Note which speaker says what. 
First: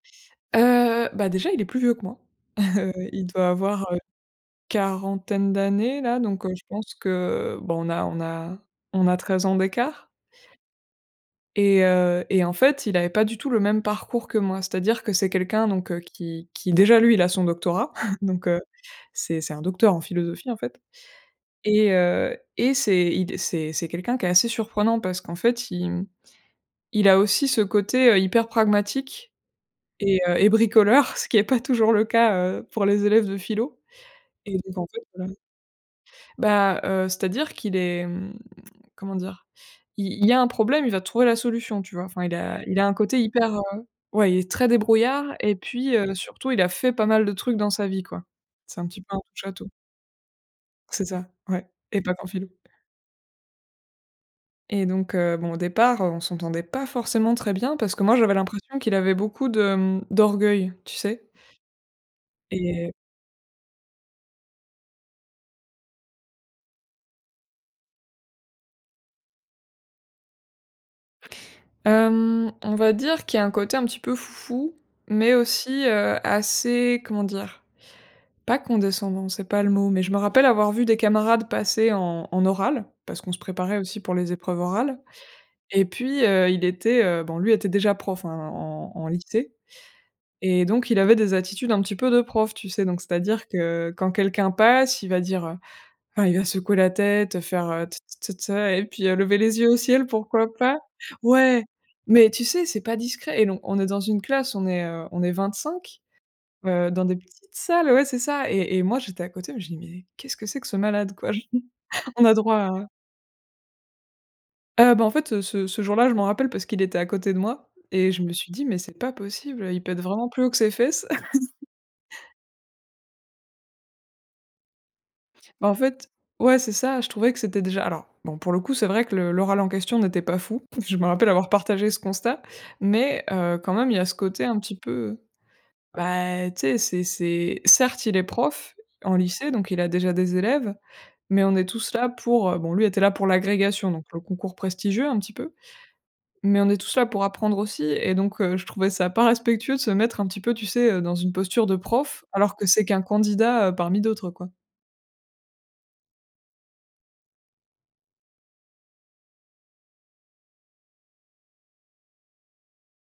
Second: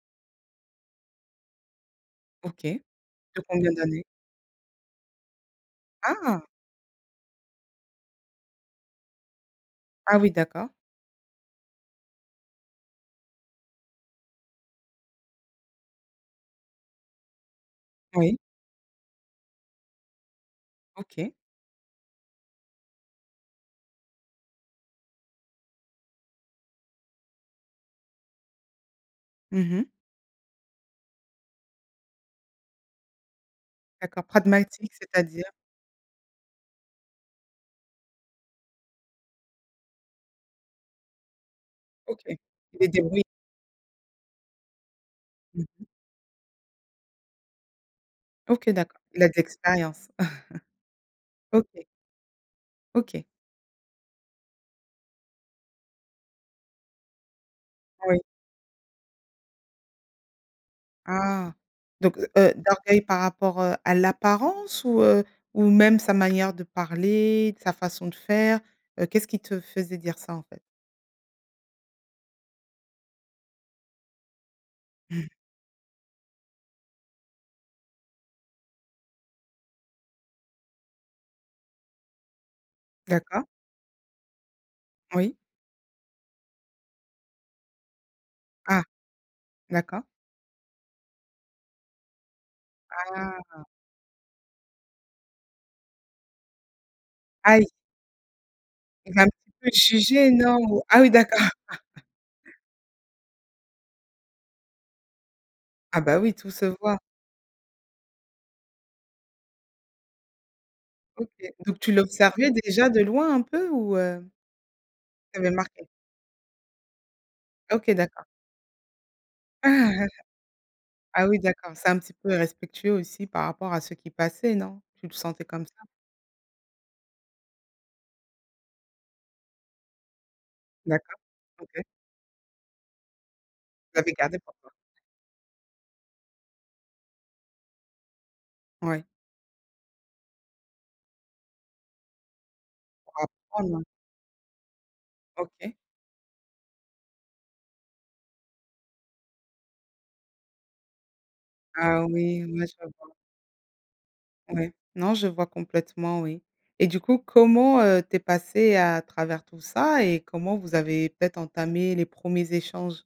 Speaker 1: Heu, bah, déjà il est plus vieux que moi.
Speaker 2: OK.
Speaker 1: Heu, il
Speaker 2: De
Speaker 1: doit
Speaker 2: combien
Speaker 1: avoir, heu,
Speaker 2: d'années?
Speaker 1: quarantaine d'années là,
Speaker 2: Ah!
Speaker 1: donc heu, je pense que bon on a on a on a 13 ans d'écart
Speaker 2: Ah oui d'accord.
Speaker 1: et heu, et en fait il avait pas du tout le même parcours que moi. C'est-à-dire que c'est quelqu'un, donc heu, qui qui déjà lui il a son doctorat,
Speaker 2: Oui.
Speaker 1: donc heu, c'est c'est un docteur en philosophie en fait
Speaker 2: OK.
Speaker 1: et heu, et c'est il d c'est c'est quelqu'un qui est assez surprenant. Parce qu'en fait il mmh, il a aussi ce côté, heu, hyper pragmatique
Speaker 2: Mmh mh.
Speaker 1: et heu, et bricoleur, ce qui est pas toujours le cas, heu, pour les élèves de philo
Speaker 2: D'accord,
Speaker 1: et donc en
Speaker 2: pragmatique,
Speaker 1: fait, heu
Speaker 2: c'est-à-dire?
Speaker 1: bah, heu, c'est-à-dire qu'il est mmh, comment dire? Il il y a un problème, il va te trouver la solution, tu vois? Enfin il
Speaker 2: OK,
Speaker 1: a il a
Speaker 2: il
Speaker 1: un côté
Speaker 2: débrouille.
Speaker 1: hyper, heu ouais, il est très débrouillard et
Speaker 2: Mmh mh.
Speaker 1: puis, heu, surtout il a fait pas mal de trucs dans sa vie quoi.
Speaker 2: OK,
Speaker 1: C'est un
Speaker 2: d'accord,
Speaker 1: petit peu un
Speaker 2: il a de
Speaker 1: touche-à-tout.
Speaker 2: expérience.
Speaker 1: C'est ça ouais
Speaker 2: OK.
Speaker 1: et pas qu'en philo.
Speaker 2: OK.
Speaker 1: Et donc heu, bon au départ, on s'entendait pas forcément très bien parce que moi
Speaker 2: Oui.
Speaker 1: j'avais l'impression qu'il avait beaucoup de mmh, d'orgueil tu sais?
Speaker 2: Ah, donc heu,
Speaker 1: Et
Speaker 2: d'orgueil par rapport, heu, à l'apparence ou heu, ou même sa manière de parler, sa façon de faire? Heu, qu'est-ce qui te faisait dire ça en fait?
Speaker 1: Hem, on va dire qu'il y a un côté un petit peu foufou mais aussi, heu, assez, comment dire? Pas condescendant, c'est pas le mot, mais je me rappelle avoir vu des camarades passer en en oral- parce qu'on se
Speaker 2: D'accord.
Speaker 1: préparait aussi pour les épreuves orales-
Speaker 2: Oui.
Speaker 1: et puis, heu, il était, heu bon lui était déjà prof, hein,
Speaker 2: Ah,
Speaker 1: en en lycée
Speaker 2: d'accord.
Speaker 1: et donc il avait des attitudes un petit peu de prof, tu sais? Donc c'est-à-dire
Speaker 2: Ah.
Speaker 1: que quand quelqu'un passe, il va dire, heu enfin il va secouer la tête,
Speaker 2: Aïe.
Speaker 1: faire, heu: «T t t te» et puis,
Speaker 2: Il
Speaker 1: heu,
Speaker 2: va un
Speaker 1: lever
Speaker 2: petit
Speaker 1: les yeux
Speaker 2: peu te
Speaker 1: au ciel,
Speaker 2: juger,
Speaker 1: pourquoi
Speaker 2: non,
Speaker 1: pas
Speaker 2: ou? Ah oui, d'accord.
Speaker 1: ouais! Mais tu sais, c'est pas discret et donc on est dans une classe, on est, heu, on est vingt
Speaker 2: Ah
Speaker 1: cinq,
Speaker 2: bah, oui tout se
Speaker 1: heu,
Speaker 2: voit.
Speaker 1: dans des petites salles ouais c'est ça et et moi j'étais à côté, mais je dis: «Mais qu'est-ce que c'est que ce malade
Speaker 2: OK,
Speaker 1: quoi? J
Speaker 2: donc tu
Speaker 1: on a
Speaker 2: l'observais
Speaker 1: droit à»
Speaker 2: déjà, de loin, un peu, ou heu?
Speaker 1: Ah bah, en fait, heu,
Speaker 2: T'avais
Speaker 1: ce ce
Speaker 2: marquée?
Speaker 1: jour-là je m'en rappelle parce qu'il était à côté de moi
Speaker 2: OK
Speaker 1: et je
Speaker 2: d'accord.
Speaker 1: me suis dit: «Mais c'est pas possible,
Speaker 2: Ah!
Speaker 1: heu, il pète vraiment plus haut que ses fesses».
Speaker 2: Ah oui, d'accord, c'est un petit peu irrespectueux aussi, par rapport à ceux qui passaient, non? Tu le sentais comme
Speaker 1: Bah, en
Speaker 2: ça?
Speaker 1: fait ouais c'est ça, je trouvais que c'était déjà alors bon, pour le coup, c'est vrai que le l'oral en question n'était pas fou. Je me
Speaker 2: D'accord
Speaker 1: rappelle avoir
Speaker 2: OK.
Speaker 1: partagé ce constat mais heu, quand même il y a
Speaker 2: T'avais
Speaker 1: ce
Speaker 2: gardé
Speaker 1: côté
Speaker 2: pour
Speaker 1: un
Speaker 2: toi.
Speaker 1: petit peu, heu bah et tu sais c'est c'est certes il est prof
Speaker 2: Ouais.
Speaker 1: en lycée donc il a déjà des élèves, mais on est tous là pour, heu bon lui était là
Speaker 2: Pour
Speaker 1: pour
Speaker 2: apprendre, hein.
Speaker 1: l'agrégation donc le concours prestigieux un petit peu,
Speaker 2: OK.
Speaker 1: mais on est tous là pour apprendre aussi et donc heu, je trouvais ça pas respectueux de se mettre un petit peu, tu sais, heu, dans une posture de
Speaker 2: Ah
Speaker 1: prof,
Speaker 2: oui,
Speaker 1: alors
Speaker 2: ouais
Speaker 1: que
Speaker 2: je
Speaker 1: c'est qu'un
Speaker 2: vois.
Speaker 1: candidat, heu, parmi d'autres quoi.
Speaker 2: Ouais, non je vois complètement oui et du coup comment, heu, tu es passée à travers tout ça? Et comment vous avez peut-être entamé les 1ers échanges?